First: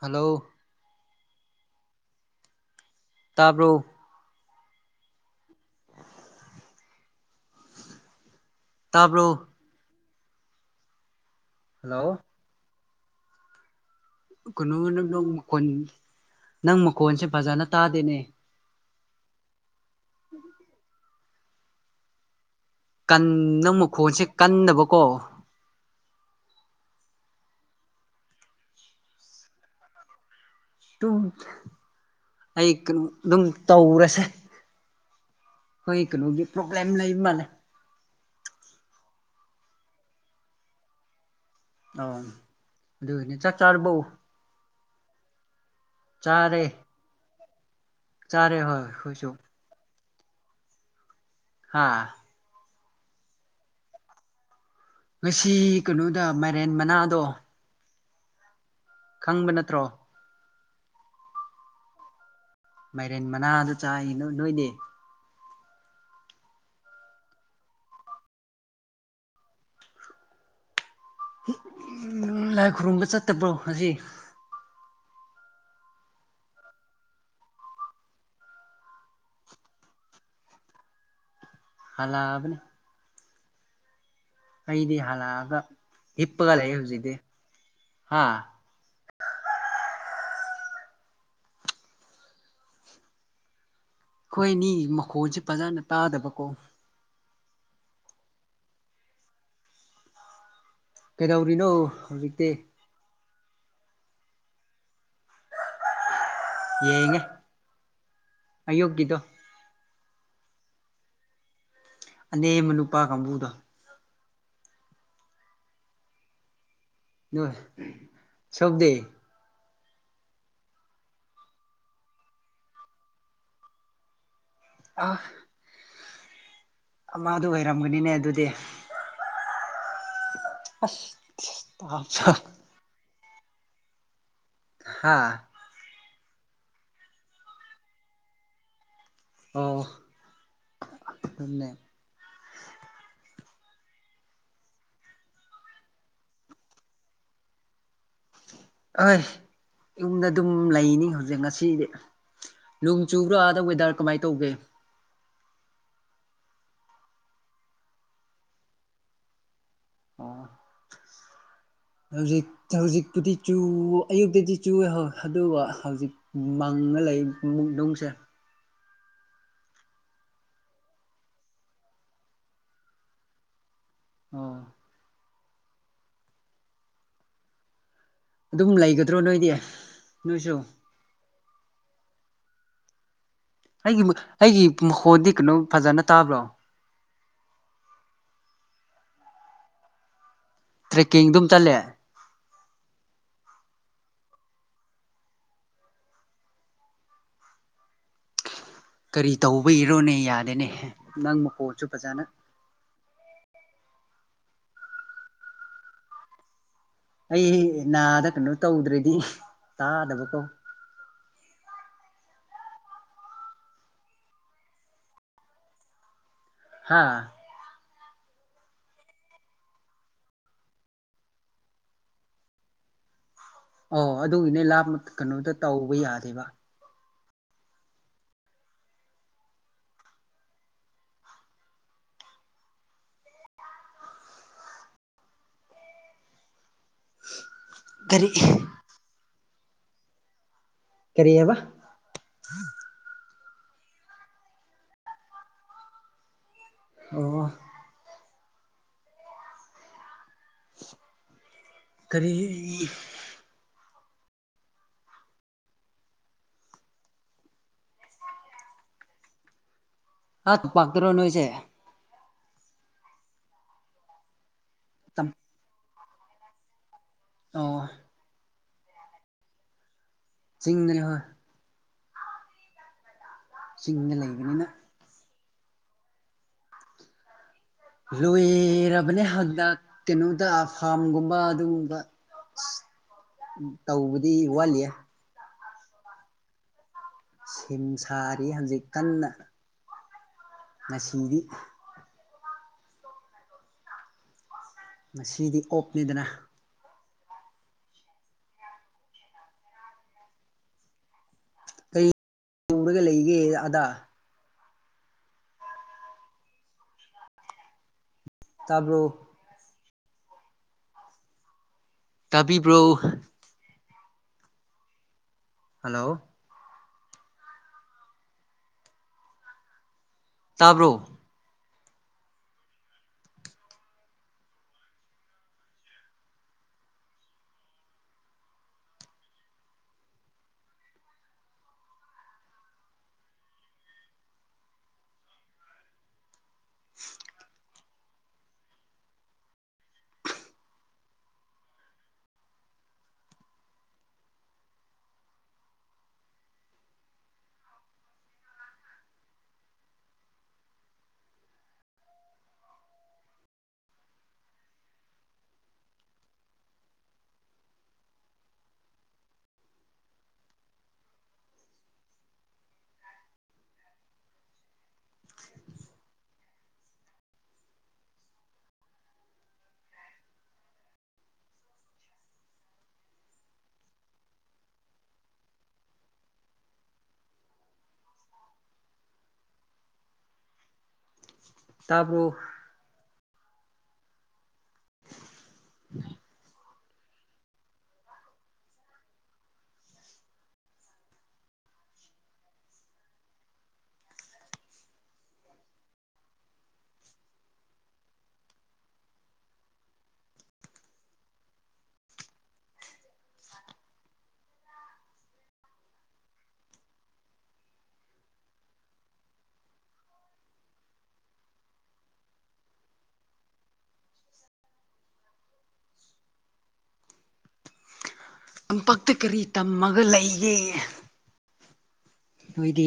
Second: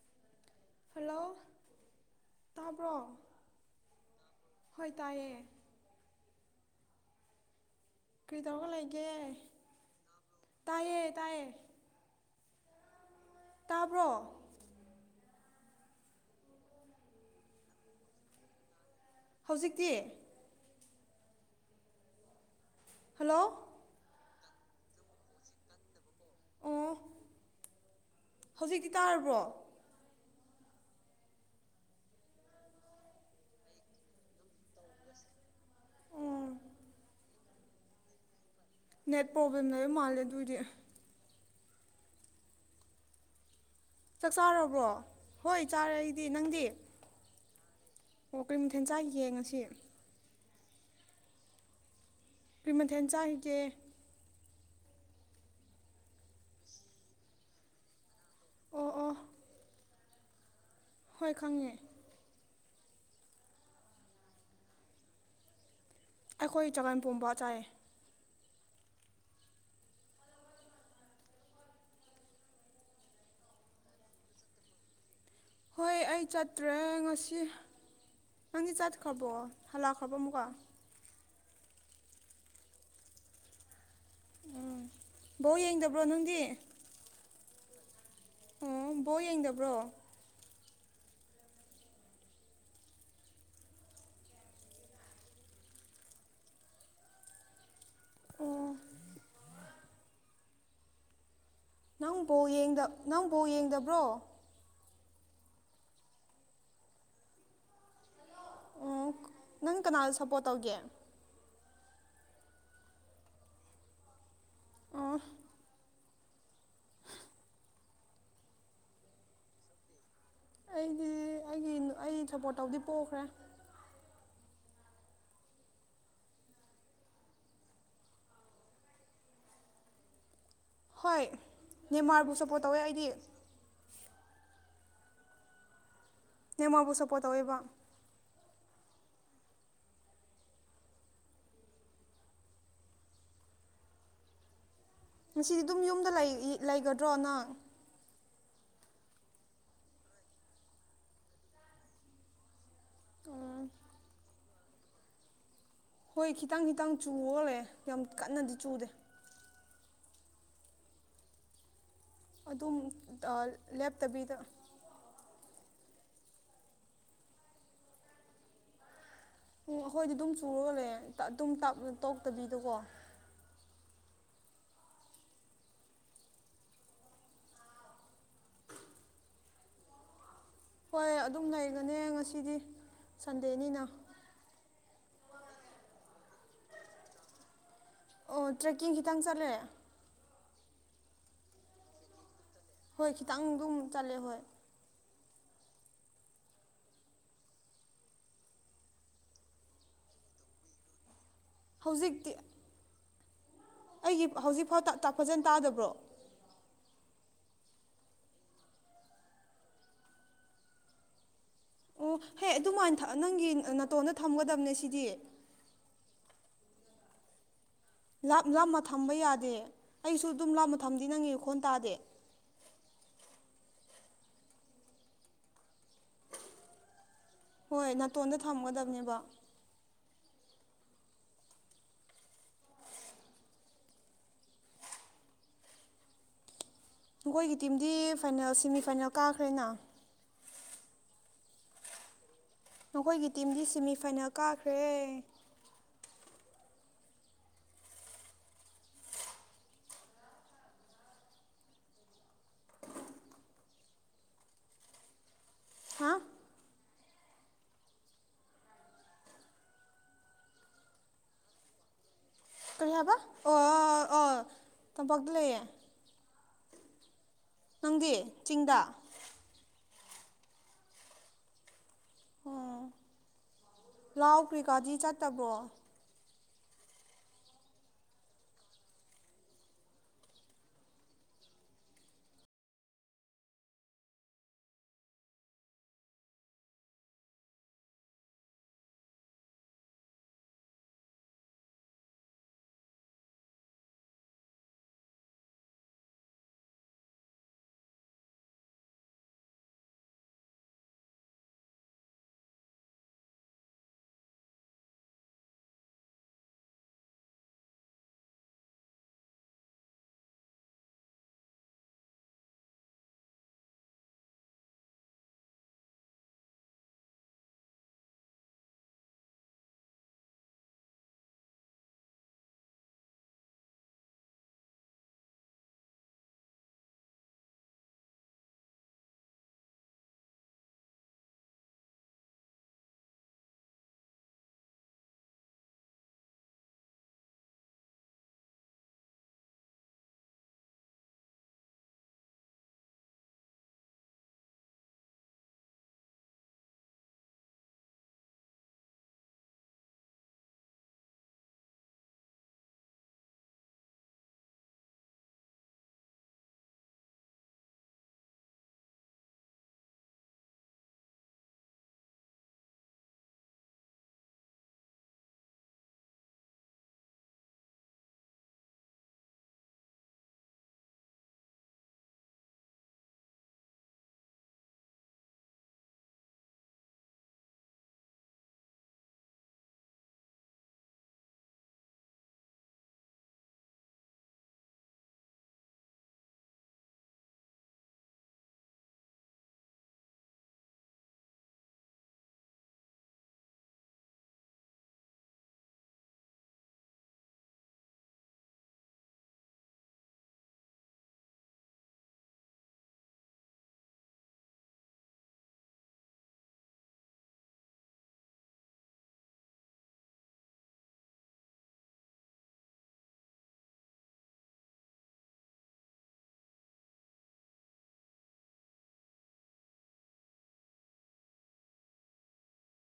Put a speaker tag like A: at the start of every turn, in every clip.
A: hello
B: hello ꯇꯥꯕ꯭ꯔꯣ
A: ꯇꯥꯕ꯭ꯔꯣ
B: ꯍꯣꯏ ꯇꯥꯏꯌꯦ ꯀꯩꯗꯧꯒ ꯂꯩꯒꯦ
A: ꯇꯥꯕ꯭ꯔꯣ
B: ꯇꯥꯏꯌꯦ ꯇꯥꯏꯌꯦ
A: ꯍꯜꯂꯣ
B: ꯇꯥꯕ꯭ꯔꯣ
A: ꯀꯩꯅꯣ ꯅꯪ ꯃꯈꯣꯟ ꯅꯪ ꯃꯈꯣꯟꯁꯦ ꯐꯖꯥꯅ ꯇꯥꯗꯦꯅꯦ
B: ꯍꯧꯖꯤꯛꯇꯤ ꯍꯜꯂꯣ
A: ꯀꯟꯅ ꯃꯈꯣꯟꯁꯦ ꯀꯟꯅꯕꯀꯣ
B: ꯑꯣ ꯍꯧꯖꯤꯛꯇꯤ ꯇꯥꯔꯕ꯭ꯔꯣ
A: ꯑꯗꯨꯝ ꯑꯩ ꯀꯩꯅꯣ ꯑꯗꯨꯝ ꯇꯧꯔꯁꯦ ꯑꯩꯈꯣꯏ
B: ꯑꯣ
A: ꯀꯩꯅꯣꯒꯤ ꯄ꯭ꯔꯣꯕ꯭ꯂꯦꯝ ꯂꯩꯕ ꯃꯥꯜꯂꯦ
B: ꯅꯦꯠ ꯄ꯭ꯔꯣꯕ꯭ꯂꯦꯝ ꯂꯩꯕ ꯃꯥꯜꯂꯦ ꯑꯗꯨꯑꯣꯏꯗꯤ
A: ꯑ ꯑꯗꯨꯅꯤ ꯆꯥꯛ ꯆꯥꯔꯕꯧ
B: ꯆꯥꯛ ꯆꯥꯔꯕ꯭ꯔꯣ ꯍꯣꯏ ꯆꯥꯔ ꯑꯩꯗꯤ
A: ꯆꯥꯔꯦ
B: ꯅꯪꯗꯤ ꯑꯣ
A: ꯆꯥꯔꯦ
B: ꯀꯔꯤ
A: ꯍꯣꯏ
B: ꯃꯊꯦꯟ
A: ꯑꯩꯈꯣꯏꯁꯨ
B: ꯆꯥꯒꯤꯒꯦ ꯉꯁꯤ
A: ꯍꯥꯥ
B: ꯀꯩ ꯃꯊꯦꯜ ꯆꯥꯈꯤꯒꯦ
A: ꯉꯁꯤ ꯀꯩꯅꯣꯗ ꯃꯥꯏꯔꯦꯟ ꯃꯅꯥꯗꯣ
B: ꯑꯣ ꯑꯣ
A: ꯈꯪꯕ ꯅꯠꯇ꯭ꯔꯣ
B: ꯍꯣꯏ ꯈꯪꯉꯦ
A: ꯃꯥꯏꯔꯦꯟ ꯃꯅꯥꯗ ꯆꯥꯏ ꯅ ꯅꯣꯏꯅꯦ
B: ꯑꯩꯈꯣꯏ ꯆꯉꯟ ꯄꯣꯝꯕ ꯆꯥꯏ
A: ꯎ ꯂꯥꯏ ꯈꯨꯔꯨꯝꯕ ꯆꯠꯇꯕ꯭ꯔꯣ ꯍꯧꯖꯤꯛ
B: ꯍꯣꯏ ꯑꯩ ꯆꯠꯇ꯭ꯔꯦ ꯉꯁꯤ ꯅꯪꯗꯤ ꯆꯥꯠꯈ꯭ꯔꯕꯣ ꯍꯜꯂꯛꯈ꯭ꯔꯕꯣ ꯑꯃꯨꯛꯀ
A: ꯍꯂꯕꯅꯦ ꯑꯩꯗꯤ
B: ꯕꯣꯜ
A: ꯍꯜꯂꯛꯑꯒ
B: ꯌꯦꯡꯗꯕ꯭ꯔꯣ ꯅꯪꯗꯤ
A: ꯍꯤꯞꯄꯒ ꯂꯩ ꯍꯧꯖꯤꯛꯇꯤ ꯍꯥ
B: ꯑꯣ ꯕꯣ ꯌꯦꯡꯗꯕ꯭ꯔꯣ
A: ꯑꯩꯈꯣꯏꯅꯤ ꯃꯈꯣꯟꯁꯦ ꯐꯖꯅ ꯇꯥꯗꯕꯀꯣ
B: ꯑ
A: ꯀꯩꯗꯧꯔꯤꯅꯣ
B: ꯅꯪꯕꯨ
A: ꯍꯧꯖꯤꯛꯇꯤ
B: ꯅꯪꯕꯨ ꯌꯦꯡꯗꯕ꯭ꯔꯣ
A: ꯌꯦꯡꯉ
B: ꯑꯣ
A: ꯑꯌꯨꯛꯀꯤꯗꯣ
B: ꯅꯪ ꯀꯅꯥꯗ ꯁꯞꯄꯣꯔꯠ ꯇꯧꯒꯦ
A: ꯑ ꯃꯅꯨꯄꯥ ꯀꯥꯡꯕꯨꯗ
B: ꯑꯣ
A: ꯣꯏ ꯁꯣꯛꯗ
B: ꯑꯩꯗꯤ ꯑꯩꯒꯤ ꯑꯩ ꯁꯞꯄꯣꯔꯠ ꯇꯧꯗꯤ ꯄꯣꯛꯈ꯭ꯔꯦ
A: ꯑ ꯃꯥꯗꯨ ꯑꯣꯏꯔꯝꯒꯅꯤꯅꯦ ꯑꯗꯨꯗꯤ
B: ꯍꯣꯏ
A: ꯑꯁ
B: ꯅꯦꯝꯃꯥꯔꯕꯨ ꯁꯞꯄꯣꯔꯠ ꯇꯧꯋꯦ ꯑꯩꯗꯤ
A: ꯍꯥꯥ
B: ꯅ ꯃꯣꯏꯕꯨ ꯁꯞꯄꯣꯔꯠ ꯇꯧꯋꯤꯕ
A: ꯑꯣ ꯑꯗꯨꯅꯦ
B: ꯉꯁꯤꯗꯤ ꯑꯗꯨꯝ ꯌꯨꯝꯗ ꯂꯩꯒꯗ꯭ꯔꯣ ꯅꯪ
A: ꯑꯍꯣꯏ ꯌꯨꯝꯗ ꯑꯗꯨꯝ ꯂꯩꯅꯤ ꯍꯧꯖꯤꯛ ꯉꯁꯤꯗꯤ ꯅꯣꯡ ꯆꯨꯕ꯭ꯔꯥ
B: ꯎꯝ
A: ꯑꯗ ꯋꯦꯗꯔ ꯀꯃꯥꯏꯅ ꯇꯧꯒꯦ
B: ꯍꯣꯏ ꯈꯤꯇꯪ ꯈꯤꯇꯪ ꯆꯨꯍꯣꯜꯂꯦ ꯌꯥꯝ ꯀꯟꯅꯗꯤ ꯆꯨꯗꯦ
A: ꯑꯣ ꯍꯧꯖꯤꯛ
B: ꯑꯗꯨꯝ
A: ꯍꯧꯖꯤꯛꯄꯨꯗꯤ
B: ꯑ
A: ꯆꯨ
B: ꯂꯦꯞꯇꯕꯤꯗ
A: ꯑꯌꯨꯛꯇꯗꯤ ꯆꯨꯏꯍꯣꯏ ꯑꯗꯨꯒ ꯍꯧꯖꯤꯛ ꯃꯪꯉ ꯂꯩꯨꯛ ꯅꯨꯡꯁꯦ
B: ꯎ ꯑꯩꯈꯣꯏꯗꯤ ꯑꯗꯨꯝ ꯆꯨꯔꯣꯂꯦ ꯑꯗꯨꯝ ꯇꯣꯛꯇꯕꯤꯗꯀꯣ
A: ꯑꯣꯝ ꯑꯗꯨꯝ ꯂꯩꯒꯗ꯭ꯔꯣ ꯅꯣꯏꯗꯤ ꯅꯣꯏꯁꯨ
B: ꯍꯣꯏ ꯑꯗꯨꯝ ꯂꯩꯒꯅꯤ ꯉꯁꯤꯗꯤ ꯁꯟꯗꯦꯅꯤ
A: ꯑꯩꯒꯤ ꯑꯩꯒꯤ ꯃꯈꯣꯟꯗꯤ ꯀꯩꯅꯣ ꯐꯖꯅ ꯇꯥꯕ꯭ꯔꯣ
B: ꯑꯣ ꯇ꯭ꯔꯦꯛꯀꯤꯡ ꯈꯤꯇꯪ ꯆꯠꯂꯦ
A: ꯇ꯭ꯔꯦꯛꯀꯤꯡ ꯑꯗꯨꯝ ꯆꯠꯂꯦ
B: ꯍꯣꯏ ꯈꯤꯇꯪ ꯑꯗꯨꯝ ꯆꯠꯂꯦ ꯍꯣꯏ
A: ꯀꯔꯤ ꯇꯧꯕ ꯏꯔꯣꯅꯦ ꯌꯥꯗꯦꯅꯦ ꯅꯪ ꯃꯈꯣꯟꯁꯨ ꯐꯖꯅ
B: ꯍꯧꯖꯤꯛꯇꯤ ꯑꯩꯒꯤ ꯍꯧꯖꯤꯛꯐꯥꯗ [unintelligible] ꯐꯖꯅ ꯇꯥꯗꯕ꯭ꯔꯣ
A: ꯑꯩ ꯅꯥꯗ ꯀꯩꯅꯣ ꯇꯧꯗ꯭ꯔꯦꯗꯤ ꯇꯥꯗꯕ ꯀꯧ
B: ꯑꯣ ꯍꯦ ꯑꯗꯨꯃꯥꯏꯅ ꯅꯪꯒꯤ ꯅꯥꯇꯣꯟꯗ ꯊꯝꯒꯗꯕꯅꯦ ꯁꯤꯗꯤ
A: ꯍꯥꯥ
B: ꯂꯥꯝꯃ ꯊꯝꯕ ꯌꯥꯗꯦ ꯑꯩꯁꯨ ꯑꯗꯨꯝ ꯂꯥꯃ ꯊꯝꯗꯤ ꯅꯪꯉꯤ ꯈꯣꯟ ꯇꯥꯗꯦ
A: ꯑꯣ ꯑꯗꯨꯒꯤꯅꯦ ꯂꯥꯞ ꯀꯩꯅꯣꯗ ꯇꯧꯕ ꯌꯥꯗꯦꯕ
B: ꯍꯣꯏ ꯅꯥꯇꯣꯟꯗ ꯊꯝꯒꯗꯕꯅꯦꯕ ꯅꯈꯣꯏꯒꯤ ꯇꯤꯝꯗꯤ
A: ꯀꯔꯤ
B: ꯐꯥꯏꯅꯦꯜ ꯁꯦꯃꯤ ꯐꯥꯏꯅꯦꯜ ꯀꯥꯈ꯭ꯔꯦꯅ
A: ꯀꯔꯤ ꯍꯥꯏꯕ
B: ꯅꯈꯣꯏꯒꯤ ꯇꯤꯝꯗꯤ ꯁꯦꯃꯤꯐꯥꯏꯅꯦꯜ ꯀꯥꯈ꯭ꯔꯦ
A: ꯑꯣ ꯀꯔꯤ
B: ꯍꯥ
A: ꯑꯨ ꯄꯥꯛꯇꯔꯣ ꯅꯣꯏꯁꯦ
B: ꯀꯔꯤ ꯍꯥꯏꯕ ꯑꯣ ꯑꯣ ꯇꯣꯝꯄꯥꯛꯇ ꯂꯩꯌꯦ
A: ꯑꯣ
B: ꯅꯪꯒꯤ ꯆꯤꯡꯗ
A: ꯆꯤꯡꯗꯅꯦ ꯍꯣꯏ
B: ꯑ
A: ꯆꯤꯡꯗ
B: ꯂꯥꯎ
A: ꯂꯩꯕꯅꯤꯅ
B: ꯀ꯭ꯔꯤꯀꯥꯗꯤ ꯆꯠꯇꯕ꯭ꯔꯣ
A: ꯂꯣꯏꯔꯕꯅꯦ ꯍꯟꯗꯛ ꯀꯩꯅꯣꯗ ꯐꯥꯝꯒꯨꯝꯕ ꯑꯗꯨꯒꯨꯝꯕ
B: [inaudible]
A: ꯇꯧꯕꯗꯤ ꯋꯥꯠꯂꯤꯦ ꯁꯦꯝ ꯁꯥꯔꯤ ꯍꯧꯖꯤꯛ ꯀꯟꯅ ꯉꯁꯤꯗꯤ ꯃꯁꯤꯗꯤ ꯑꯣꯞꯅꯤꯗꯅ ꯇꯔꯒ ꯂꯩꯒꯦ ꯑꯗꯥ ꯇꯥꯔꯕ꯭ꯔꯣ ꯇꯕꯤꯕ꯭ꯔꯣ ꯍꯜꯂꯣ ꯇꯥꯕ꯭ꯔꯣ [inaudible] ꯇꯥꯕ꯭ꯔꯣ [inaudible] ꯇꯝꯄꯛꯇ ꯀꯔꯤ ꯇꯝꯃꯒ ꯂꯩꯒꯦ ꯑꯩꯈꯣꯏꯗꯤ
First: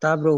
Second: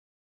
A: ꯇꯥꯕ꯭ꯔꯣ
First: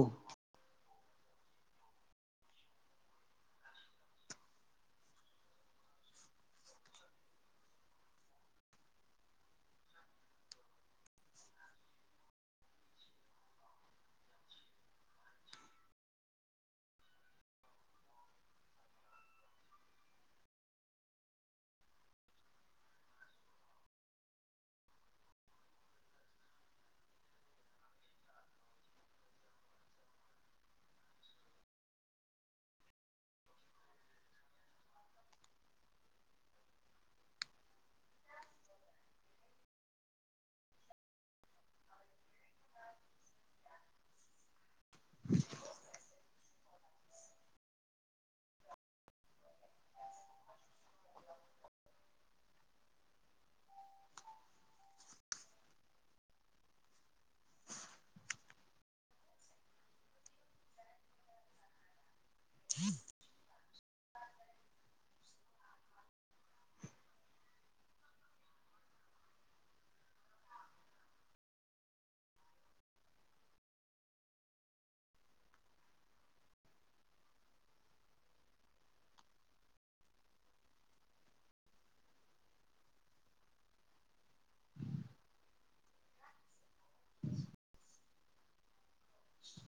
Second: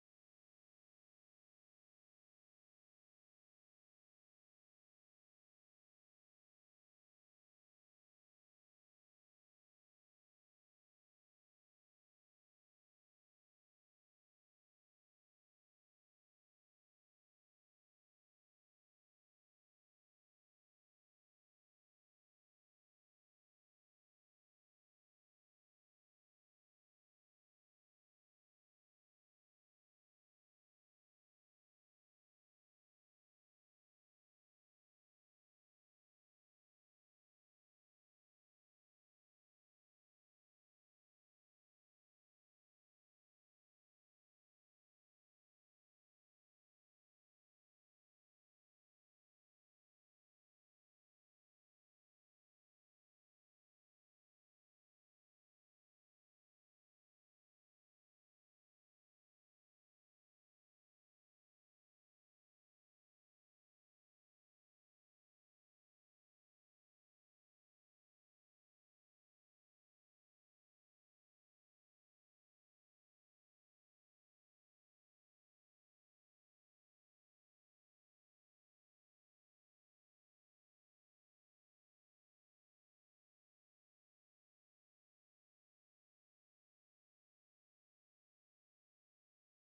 A: ꯁꯤ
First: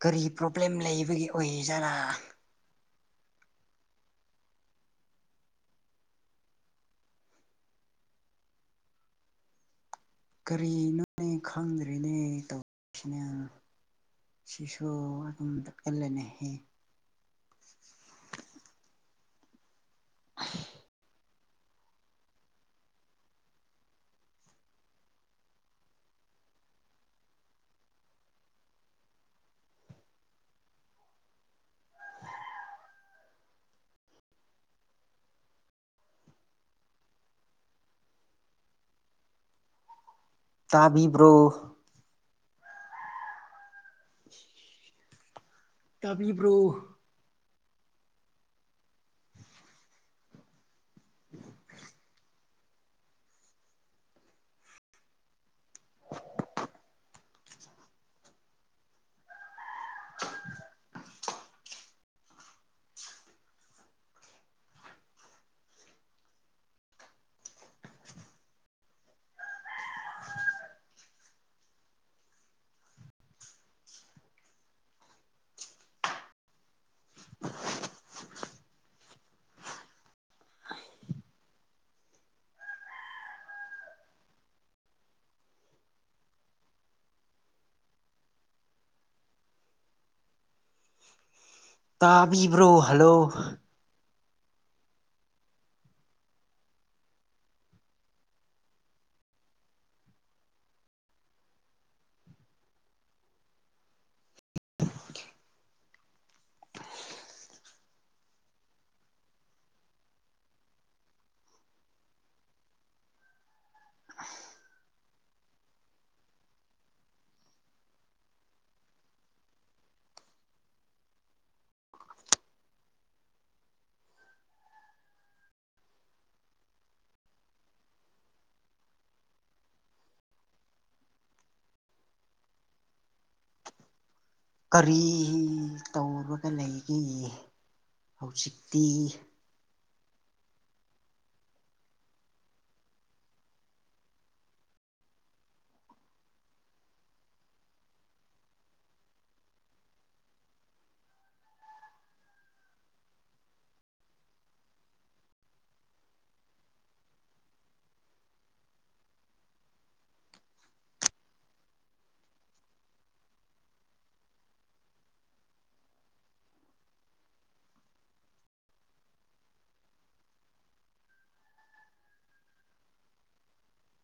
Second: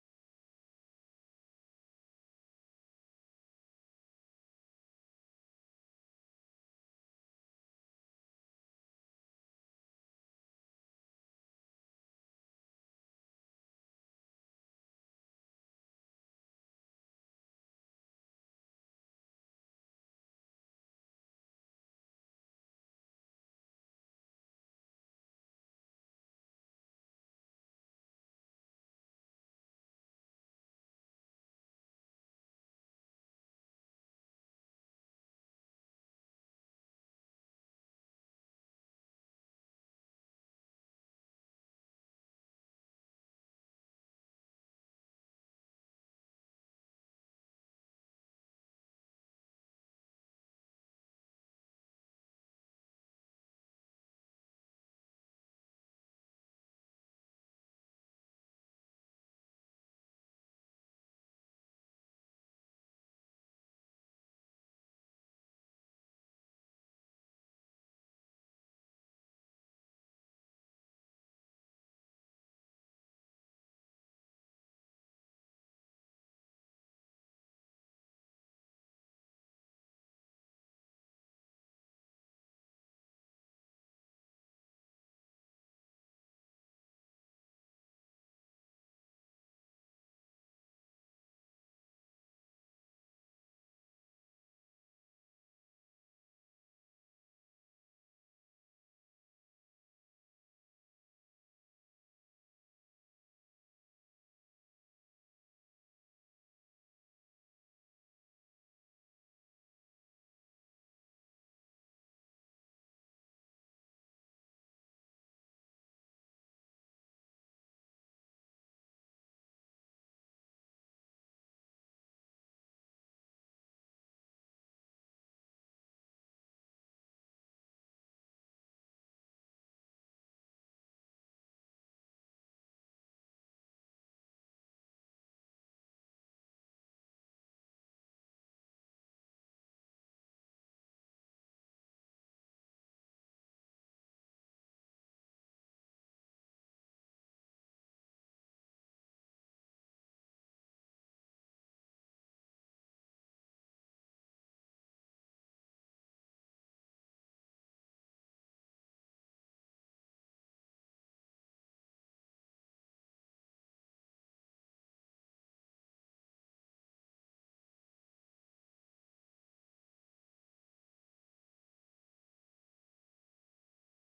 A: ꯀꯔꯤ ꯄ꯭ꯔꯣꯕ꯭ꯂꯦꯝ ꯂꯩꯕꯒꯤ ꯑꯣꯏꯖꯥꯔꯥ ꯀꯔꯤꯅꯣꯅꯦ ꯈꯪꯗ꯭ꯔꯤꯅꯦ ꯇꯧꯁꯤꯅꯦ ꯁꯤꯁꯨ ꯑꯗꯨꯝꯠꯀꯜꯂꯅꯤꯍꯦ ꯑ ꯇꯥꯕꯤꯕ꯭ꯔꯣ ꯇꯕꯤꯕ꯭ꯔꯣ [unintelligible] [inaudible] [inaudible] ꯇꯥꯕꯤꯕ꯭ꯔꯣ ꯍꯜꯂꯣ ꯀꯔꯤ ꯇꯧꯔꯒ ꯂꯩꯒꯦ ꯍꯧꯖꯤꯛꯇꯤ